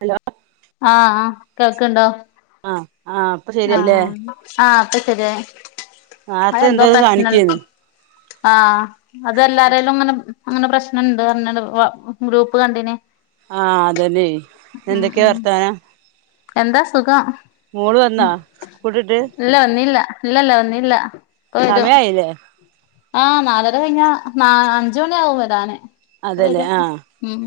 Hello ആഹ് കേൾക്ക്ണ്ടോ? ആഹ് ആഹാ ആഹ് ആഹാ ഇപ്പൊ ശരിയായി അഹ് നേരത്തെ എന്തോ ഇത് പ്രശ്നണ്ട് കാണിക്കേന്ന് ആഹ് അതെല്ലാരേലുങ്ങനെ അങ്ങനെ പ്രശ്നണ്ട് പറഞ്ഞേരം വാ ഗ്രൂപ്പ് കണ്ടിന് ആഹ് അതന്നെ ഉം എന്തൊക്കെ ഉം വർത്താനം? എന്താ സുഖം? മോള് വന്നാ? സ്കൂളുവിട്ട് ഇല്ല വന്നില്ല. ഇല്ലല്ല വന്നില്ല. ഇപ്പോ വരും. സമയായില്ലേ ആഹ് നാലര കഴിഞ്ഞാ ന അഞ്ച് മണി ആകും വരാന്. ഇപ്പ അതല്ലേ വരും ആഹ് ഉം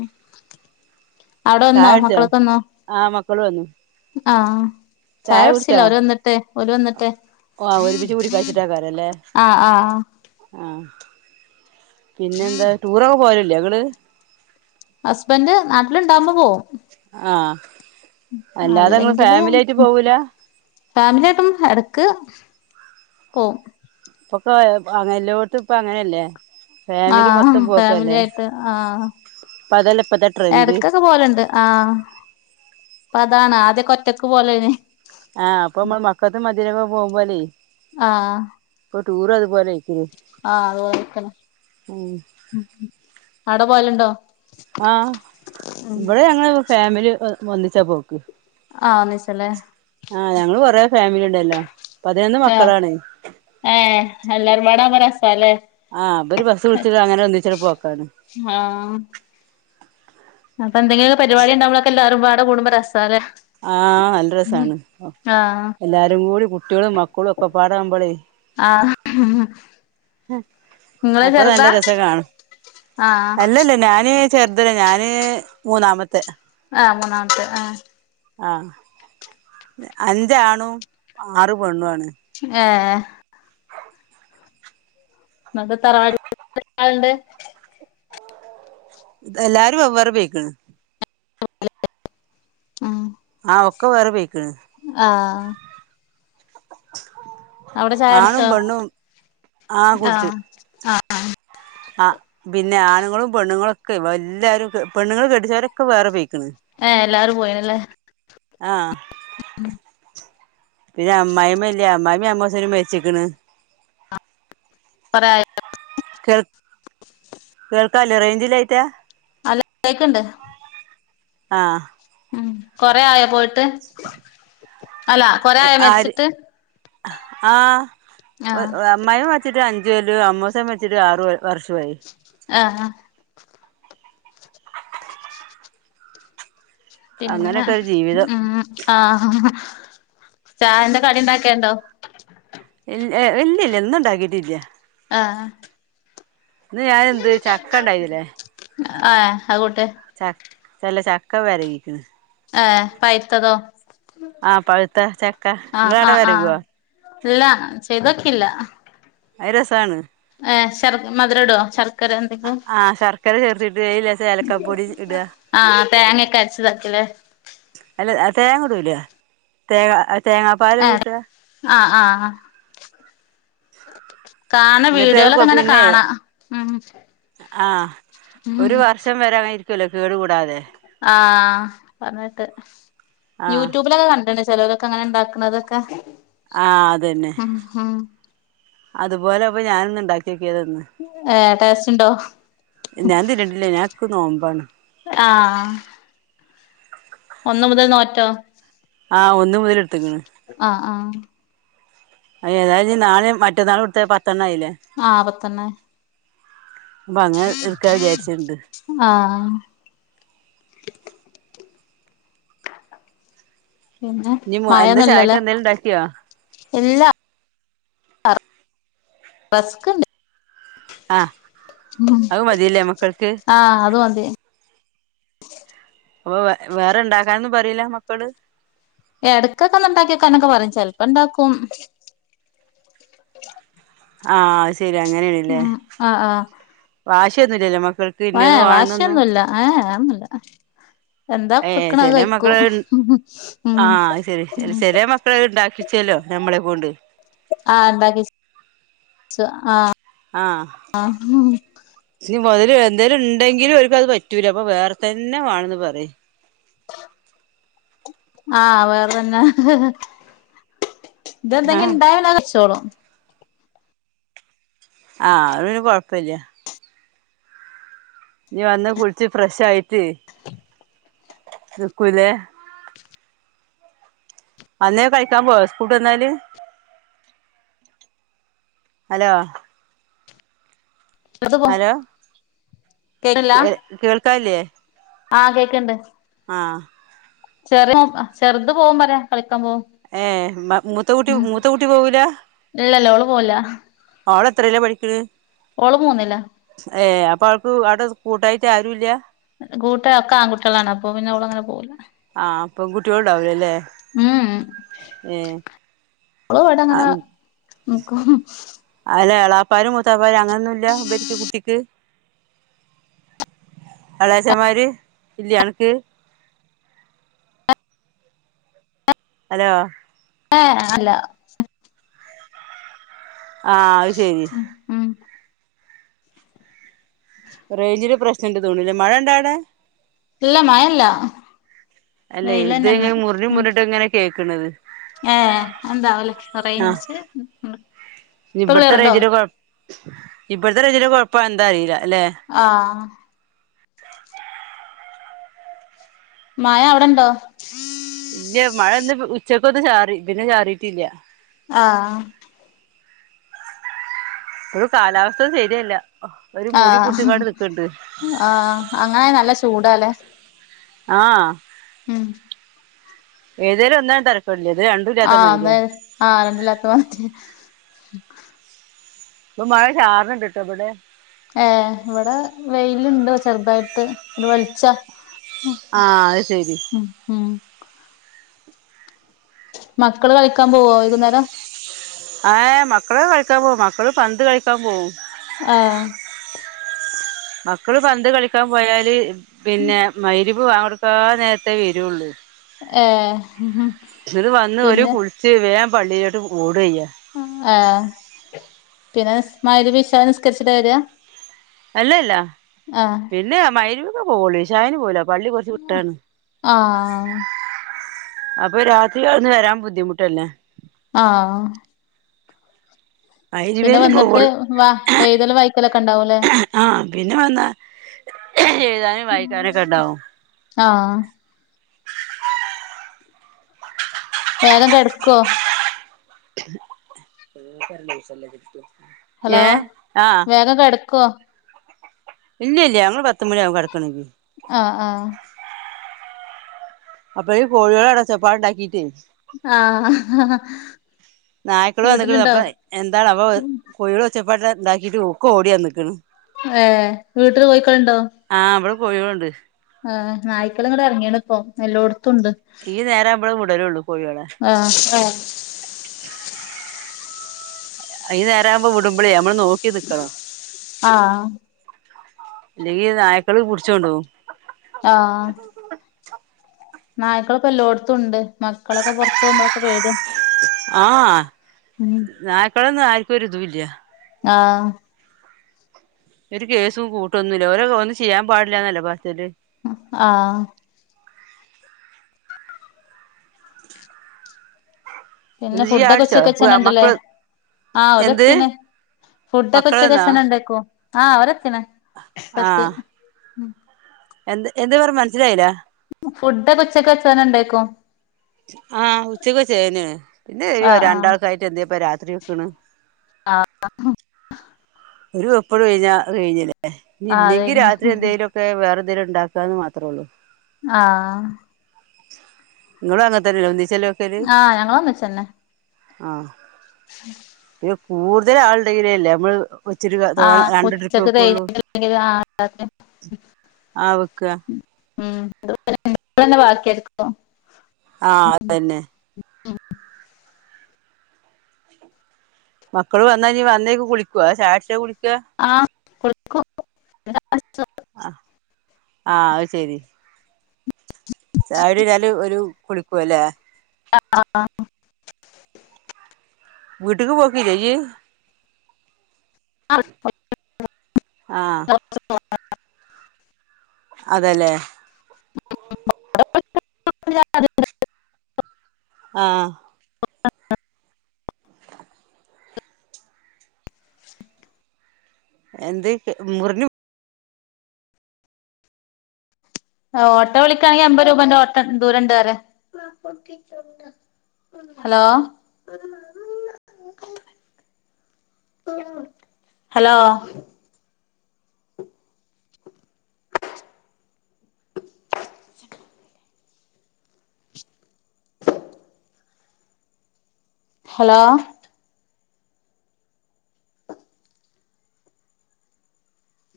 അവിടെ വന്നോ ചായ കുടിച്ചോ? മക്കളൊക്കെ വന്നോ ആഹ് മക്കള് വന്ന് ആഹ് ചായ കുടിച്ചില്ല. ഓര് വന്നിട്ട് ഓര് വന്നിട്ട് ആഹ് ഒരുമിച്ച് കൂടിക്കഴ്ച്ചിട്ടാക്കാരല്ലേ? ആഹ് ആഹ് ആഹ് പിന്നെന്താ? ടൂറൊക്കെ പോവല്ല്ലേ ങ്ങള്? ഹസ്ബൻഡ് നാട്ടിലുണ്ടാവുമ്പോ പോവും ആഹ് അല്ലാതെ ങ്ങള് ഫാമിലി ആയിട്ട് പോവൂല ഫാമില്യായിട്ടും എടക്ക് പോവും ഇപ്പൊക്കെ അഹ് എല്ലോടത്തുപ്പ അങ്ങനല്ലേ? ആഹ്ഹ് ഫാമിലി ആയിട്ട് ആഹ് ഇപ്പ അതല്ലേ ഇപ്പത്തെ ട്രെൻഡ് ഇടക്കൊക്കെ പോവലുണ്ട് ആഹ് പ്പ അതാണ്. ആദ്യോക്കെ ഒറ്റക്ക് പോവലേന്ന് ആഹ് പ്പ മ്മള് മക്കത്തും മദീനക്കൊക്കെ പോവുമ്പോലേ ആഹ് ഇപ്പോ ടൂറു അതുപോലേയി ആഹ് അത് പോലെത്തന്നെ. ഉം ഉം ഉം ആടെ പോവല്ണ്ടോ? ആഹ് ഇവടെ ഞങ്ങള് ഫാമിലി ഒന്നിച്ചാ പോക്ക് ആഹ് ഒന്നിച്ചല്ലേ ആഹ്. ഞങ്ങള് കൊറേ ഫാമിലിണ്ടല്ലോ. പതിനൊന്ന് ആഹ് മക്കളാണേ ഏഹ് എല്ലാരും പാടാവുമ്പോ രസാല്ലേ? ആഹ് അപ്പൊര് ബസ് വിളിച്ച്ട്ട് അങ്ങനെ ഒന്നിച്ചോരു പോക്കാണ് ഹാ അപ്പ എന്തങ്കിലും ഒക്കെ പരിപാടി ഉണ്ടാവുമ്പളൊക്കെ എല്ലാവരും പാടെ കൂടുമ്പോ രസാല്ലേ? ആഹ് നല്ല ഉം രസാണ്. ആഹ് എല്ലാരും കൂടി കുട്ട്യോളും മക്കളും ഒക്കെപ്പാടാമ്പളേ ആഹ് നിങ്ങള് അപ്പ നല്ല ചെറുതാ രസാ കാണാൻ. ആഹ് അല്ലല്ല ഞാന് ചെർതല്ല. ഞാന് മൂന്നാമത്തെ ആഹ് മൂന്നാമത്തെ ആഹ് ആഹ് അഞ്ചാണു ആറ് പെണ്ണു ആണ് ആഹ് ങ്ങക്ക് തറവാട്ട് [unintelligible] എത്രാളുണ്ട്? എല്ലാരും വെവ്വേറെ പെയ്ക്ക്ണ് [unintelligible] ഉം ആഹ് ഒക്ക വേറെ പെയക്കണ് ആഹ് അവടെ ആണും ചായടിച്ചോ? പെണ്ണും ആ ആഹ്. ആഹ് ആഹ് പിന്നെ ആണുങ്ങളും പെണ്ണുങ്ങളും ഒക്കെ വ എല്ലാവരും പെണ്ണുങ്ങൾ കെട്ടിച്ചവരൊക്കെ വേറെ പൊയ് ഏഹ് എല്ലാവരും പോയിനല്ലേ? ആഹ് ഉം പിന്നെ അമ്മയ്മ്മയില്ല അമ്മായിമ്മയും അമ്മോച്ചനും മര്ച്ച്ക്ക്‌ന്ന് കൊറേയായോ കേൾ കേൾക്കല്ലേ റേഞ്ചില്ലായിറ്റ അല്ല കേക്കണ്ട് ആഹ് ഉം കൊറെ ആയോ പോയിട്ട് അല്ല കൊറേ ആയോ മരിച്ചിട്ട്? ആഹ് ആഹ് അമ്മായ്മ്മ മരിച്ചിട്ട് അഞ്ച് കൊല്ലം അമ്മോസൻ മരിച്ചിട്ട് ആറ് വർഷോ ആയി ആഹ് ഹ പിന്ന അങ്ങനെയൊക്കെ ഒരു ജീവിതം ഉം ആഹ് ചായേന്റെ കടി ഉണ്ടാക്കണ്ടോ ഇൽ ഇല്ലില്ല ഇന്നുണ്ടാക്കീട്ട് ഇല്ല. ആഹ് ഇന്ന് ഞാൻ എന്ത് ചക്ക ഉണ്ടായിനില്ലേ ആഹ് ആഗോട്ടെ ച ചല്ല ചക്ക വെരകിക്കുന്നു ഏഹ് പൈത്തതോ ആഹ് പഴുത്ത ചക്ക ആഹ് ഇങ്ങളാട ആഹ് ആഹ് വെരകുവാ? ഇല്ല ചെയ്തോക്കില്ല ഐരസാണ് ഏ ശർ മധുരടോ ശർ ആഹ് ശർക്കര ചേർത്തിട്ട് ലേശം ഏയ്‌ലേക്കാ പൊടി ഇട ആഹ് തേങ്ങൊക്കെ അരച്ചതാക്കല്ലേ അല്ല തേങ്ങ ഇടുലെ തേങ്ങ തേങ്ങാപ്പാല് ഏറെ കൂട്ടുക ആഹ് ആഹ് ഹാ കാണ എന്നിട്ട് അത് വീഡിയോകളൊക്കെ അങ്ങനെ പിന്നെ കാണാ ഉം ആഹ് ഒരു വർഷം വരെ അങ്ങനെരിക്കൂലേ കേടു കൂടാതെ ആഹ് പറഞ്ഞിട്ട് ആഹ് യൂട്യൂബിലൊക്കെ കണ്ടണ് ചിലോലൊക്കെ അങ്ങനെ ഉണ്ടാക്കുന്നതൊക്കെ ആഹ് അതന്നെ അതുപോലെ അപ്പൊ ഞാനൊന്ന് ഇണ്ടാക്ക്യോക്കിയതാ ഇന്ന് ഏഹ് ടേസ്റ്റ്ണ്ടോ? ഞാൻ തിന്നിട്ടില്ലേ ഞാൻ എക്ക് നോമ്പാണ് ആഹ് ഒന്നു മുതൽ നോറ്റോ? ആഹ് ഒന്ന് മുതല് ആഹ് ആഹ് അയ് ഏതായാലും നാളെ മറ്റന്നാളും എടുത്ത പത്തെണ്ണ ആയില്ലേ? ആഹ് പത്തെണ്ണായി അപ്പൊ അങ്ങനെ എടുക്കാ വിചാരിച്ചിട്ടുണ്ട് ആഹ് പിന്നെ ഇനി എന്താ ചായക്ക് മായൊന്നുംല്ലല്ലേ എന്തേലും ഉണ്ടാക്കിയോ ഇല്ലാ വസ്ക്ണ്ട് ആഹ് ഉം അത് മതില്ലേ മക്കൾക്ക് ആഹ് അത് മതി അപ്പൊ വേറെണ്ടാക്കാനൊന്നും പറയില്ല മക്കള് എടയ്ക്കൊക്കെ ഒന്ന് ഉണ്ടാക്കി വക്കാനൊക്കെ പറയും ചെലപ്പണ്ടാക്കും ആഹ് ശെരി അങ്ങനെണ്ല്ലേ ഉം ആഹ് വാശ്യൊന്നുല്ലല്ലോ മക്കൾ ഏഹ് വാശ്യൊന്നുല്ല ഏഹ് അതൊന്നുല്ല. എന്താ ഏഹ് പ്ക്കണേ അത് ചെല കയ്ക്കും മക്കള് ഉം ഉം ഇപ്പളത് ണ്ടാക്കിച്ചല്ലോ ഞമ്മളെ കൊണ്ട് ആഹ് ണ്ടാക്കിച്ച് ച്ച് ആഹ് ആഹ് [unintelligible] മൊതല് എന്തേലുണ്ടെങ്കിലു ഓൽക്കത് പറ്റൂല അപ്പൊ വേറെ തന്നെ വാണന്ന് പറിം. ആഹ് വേറെ തന്നെ ആഹ് ഇതെന്തെങ്കിണ്ടായ പിന്നെ അത് കയിച്ചോളും. ആഹ് അത് പിന്നെ കൊഴപ്പല്ല. ഇഞ് വന്ന് കുൾച്ച് ഫ്രെഷായിട്ട് നിക്കൂലേ അന്നേ കളിക്കാം പോവോ സ്കൂട്ടെന്നാല്. അലോ ചെറുത് പോ അലോ എഹ് കേൾക്കാല്ലേ? ആഹ് കേക്ക്ണ്ട്. ആഹ് ചെറ്യേ [unintelligible] ചെറ്ത് പോവും പറ്യാ കളിക്കാൻ പോവും. ഏഹ് ബ മൂത്ത കൂട്ടി ഉം മൂത്തകുട്ടി പോവൂല്ല? ഇല്ലല്ല ഓള് പോവല്ല. ഓളെത്രേല്ലാ പഠിക്ക്ണ്. ഓള് മൂന്നില്ല. ഏഹ് അപ്പൊ അവൾക്ക് അവടെ കൂട്ടായിട്ട് ആരൂല്ല. കൂട്ട് ഒക്കെ ആൺ കുട്ട്യളാണ് അപ്പൊ പിന്നെ ഓളങ്ങനെ പോവൂല്ല. ആഹ് പെൺകുട്ട്യോൾണ്ടാവൂലല്ലേ. ഉം ഏഹ് ഓള് വടെങ്ങനെ നിക്കും അല്ല ഇളായാപ്പാരും മൂത്താപ്പാര് അങ്ങനൊന്നുല്ല ബെസ്റ്റ് കുട്ടിക്ക്. ഇളയച്ചമാര് ഇല്യേ അൻക്ക് അലോ ഏഹ് അല്ല. ആഹ് അയ് ശെരി. ഉം ഉം റേഞ്ചിന് പ്രശ്നണ്ട്ന്ന് തോണ് ലെ മഴണ്ടവടെ ഇല്ല മഴല്ല അല്ലെയ് വെയിലന്നെന്ന് ഇത്ങ്ങനെ മുറ്ഞ്ഞ് മുറ്ഞ്ഞിട്ടങ്ങനെ കേക്ക്ണത്. ഏഹ് എന്താവലെ എഹ് റേയിഞ്ച് ഇഞ് ബട്ത്തെ റയ്ഞ്ചിന്റെ കൊഴ ഇബട്ത്തെ റെയ്ഞ്ചിന്റെ കൊഴപ്പാ എന്താ അറീല്ല ല്ലെ ആഹ് മയ അവടെണ്ടോ? ഇല്ല മഴ ന്ന് ഉച്ചക്കൊന്ന് ചാറി പിന്നെ ചാറിട്ടില്ല. ആഹ് ഒരു കാലാവസ്ഥ ശെര്യല്ല ഒരു മൂടി ആഹ് പുട്ച്ചിക്കാണ്ട് നിക്ക്ണ്ട്. ആഹ് അങ്ങനായ നല്ല ചൂടല്ലേ. ആഹ് ഉം ഏതേലും ഒന്നാ തര വെല്ല്യത് രണ്ട് ആഹ് തേ ആ രണ്ട് [unintelligible] ഇപ്പൊ മഴ ചാറ്ണ് ണ്ട്ട്ടോ ബടെ. ഏഹ് ഇവിടെ വെയിലുണ്ട് ചെറുതായിട്ട് ഒരു വെളിച്ച ആഹ് അത് ശരി ഉം ഉം മക്കള് കളിക്കാൻ പോകോ വൈകുന്നേരം ഏഹ് മക്കള് കളിക്കാൻ പോകും മക്കള് പന്ത് കളിക്കാൻ പോകും ആഹ് മക്കള് പന്ത് കളിക്കാൻ പോയാല് പിന്നെ മയ് ര് ബാങ്കോ ട് ക്കാൻ നേരത്തെ വരുള്ളൂ ഏഹ് ച്ച് ന്ന് വന്ന് ഒരു പിന്നെ കുളിച്ച് വേൻ പള്ളിയിലോട്ട് ഓടയ്യാ ആഹ് പിന്നെ മയി രി ബി ഇ ഷാ നിനസ്കരിച്ചിട്ടാ വരാ അല്ലല്ല ആഹ് പിന്നെ മയി രി ബി ക്കെ പോവള്ളൂ ഇശാഇ ന് പോവൂല്ല കുറച്ച് വി ട്ടാണ് ആഹ് അപ്പൊ രാത്രി കവി ട് ന്ന് വരാൻ ബുദ്ധിമുട്ടല്ലേ? ആഹ് മയി രി ബി പിന്നെ ന്നെ പോവൊ വന്നിട്ട് ള്ളൂ വാ എഴുതലും വായിക്കലൊക്കെ ഉണ്ടാവൂല്ലേ ആഹ് പിന്നെ വന്നാ എയ് താനും വായിക്കാനൊക്കെ ഉണ്ടാവും ആഹ് വേഗം കെ ടക്കോ കരണ്ട ദിവസല്ലേട്ടു ഹലോ വേഗംക്കെ ടക്കോ ഇല്ല ഇല്ല ങ്ങള് പത്ത് മണി ആവും കിടക്കണക്കങ്കി ആഹ് ആഹ് അപ്പൊ ഈ കോഴികളോ ച്ചപ്പാട് ഉണ്ടാക്കിട്ട് ആഹ് നായ്ക്കള് വന്ന് ക്ക്ണ് വീട്ടിലുണ്ടോ അപ്പൊ എന്താണ് അപ്പൊ കോയെ ള് ഒച്ചപ്പട്ട് ഇണ്ടാക്കിട്ട് ഒക്കെ ഓടിവ ന്ന് ക്ക് ണ് ഏ വീട്ടീ കോയിക്ക ൾ ഉ ണ്ടോ? ആഹ് ഇ വടെ കോയി കളുണ്ട് ആ നായ്ക്കള് ഇങ്ങട് ഇ റ ങ്ങെ ലൊ പ്പൊഇപ്പ എല്ലോടത്തുംണ്ട് ഇ നേരാവുമ്പോ വിട ലള്ളു കോയെ ളെ ആഹ് ആഹ് ഈ നേരാ വുമ്പോ വിടുമ്പളേ നമ്മള് നോക്കി നി ക്കണം ആഹ് ഇ ല്ലെങ്കി നായ്ക്കള് പു ടിച്ച് കൊണ്ടകും ആഹ് നായ്ക്കളൊപ്പൊ എല്ലാട് ത്തും ഉണ്ട് മക്കളൊക്കെ പുറത്തു പോകുമ്പോക്കെ പേടിയാ ആഹ് ഉം നായക്കളൊന്നും ആര് ക്കും ഒരു തൂ ല്ല ആഹ് ഒരു കേസും കൂട്ടൊന്നുല്ല ഓരെ ഒന്നും ചീ യ്യാൻ പാടില്ലാ ന്ന ല്ലെ പറ യ ല് ആഹ് പിന്നെ എന്ത് ജ്ജ് ഫുഡെ ക്കെ ഉ ചായുടിച്ചോ ച്ചക്ക് വെച്ചീ ന്ന ആ ണ്ടല്ലേ മക്കള് ആഹ് എന്ത് അതത്തീ ന്ന്‌ ഫുഡെ ക്കെ ഉ മക്കള് ച്ചക്ക വെ വന്നോ ചെന്നെ ണ്ടെ ക്കും ആഹ് ഓരത്തീ ന്ന് പ്പൊ ത്തി ആഹ് എന്ത് എന്തെ പർ ഞ്ഞു മനസ്സിലായില്ല ഫുഡെ ക്കെ ഉച്ചക്ക് വച്ചന ന്നെ ഉണ്ടായിക്കും ആഹ് ഉച്ചക്ക് വെച്ചേ ന്നേ ണ് പിന്നെ ഈ ആഹ് രണ്ടാൾക്കായിട്ട് എന്തി നാ പ്പൊ രാ ത്രി വെക്കണ് ആഹ് ഒരു വെപ്പണ് കഴിഞ്ഞാ അത് കഴിഞ്ഞില്ലേഞ്ഞി ആഹ് ആഹ് അത് ഇല്ലെങ്കി കഴിഞ്ഞ് രാത്രി എന്തേലും പെ വേറെ എന്തെലും ഇണ്ടക്കന്ന് മാത്രേള്ളൂ ആഹ നിങ്ങളും അങ്ങനത്തെന്നല്ലെ ഒന്നിചെലോവെ ആഹ് ഞങ്ങൾ ഒന്നിച്ചന്നെ ആഹ പിന്നെ കൂടുതൽ ആളുടെങ്കിലെല്ലേ നമ്മള് ഒച്ചിരി തോന്ന ആഹ് രണ്ട് ട്രിപ്പ് ഉച്ചക്ക് വെക്കെള്ളു കഴിഞ്ഞിട്ടില്ലെങ്കിൽ ആഹ് രാത്രി ആവക്ക ഉ അ ഇവിടെന്നെ ബാക്കി എടുക്കോ ആഹ അതന്നെ ഉം മക്കള് വന്നാ ഇന്നി വന്നേക്ക് കുളിക്കോ അതാ ചായകുടിച്ച കുളിക്ക ആഹ കുളിക്കും പിന്നെ ചായടിച്ചും ആഹ് അഹ് ശരി ചായയുടി കഴിഞ്ഞാൽ ഓല് കുളിക്കെല്ലേ ആ ആ ആ വീട്ക്ക് പോക്കീല്ലേ ഇയ്യ് ആഹ [unintelligible] ആഹ് അതെല്ലേ [unintelligible] ആഹ് എന്തേക്ക്‌ മുറിണ് ആഹ് ഓട്ടോ വിളിക്കാണെങ്കി അമ്പത് രൂപന്റെ ഓട്ടോ ദൂരണ്ട്റ ഹലോ ഹലോ ഹലോ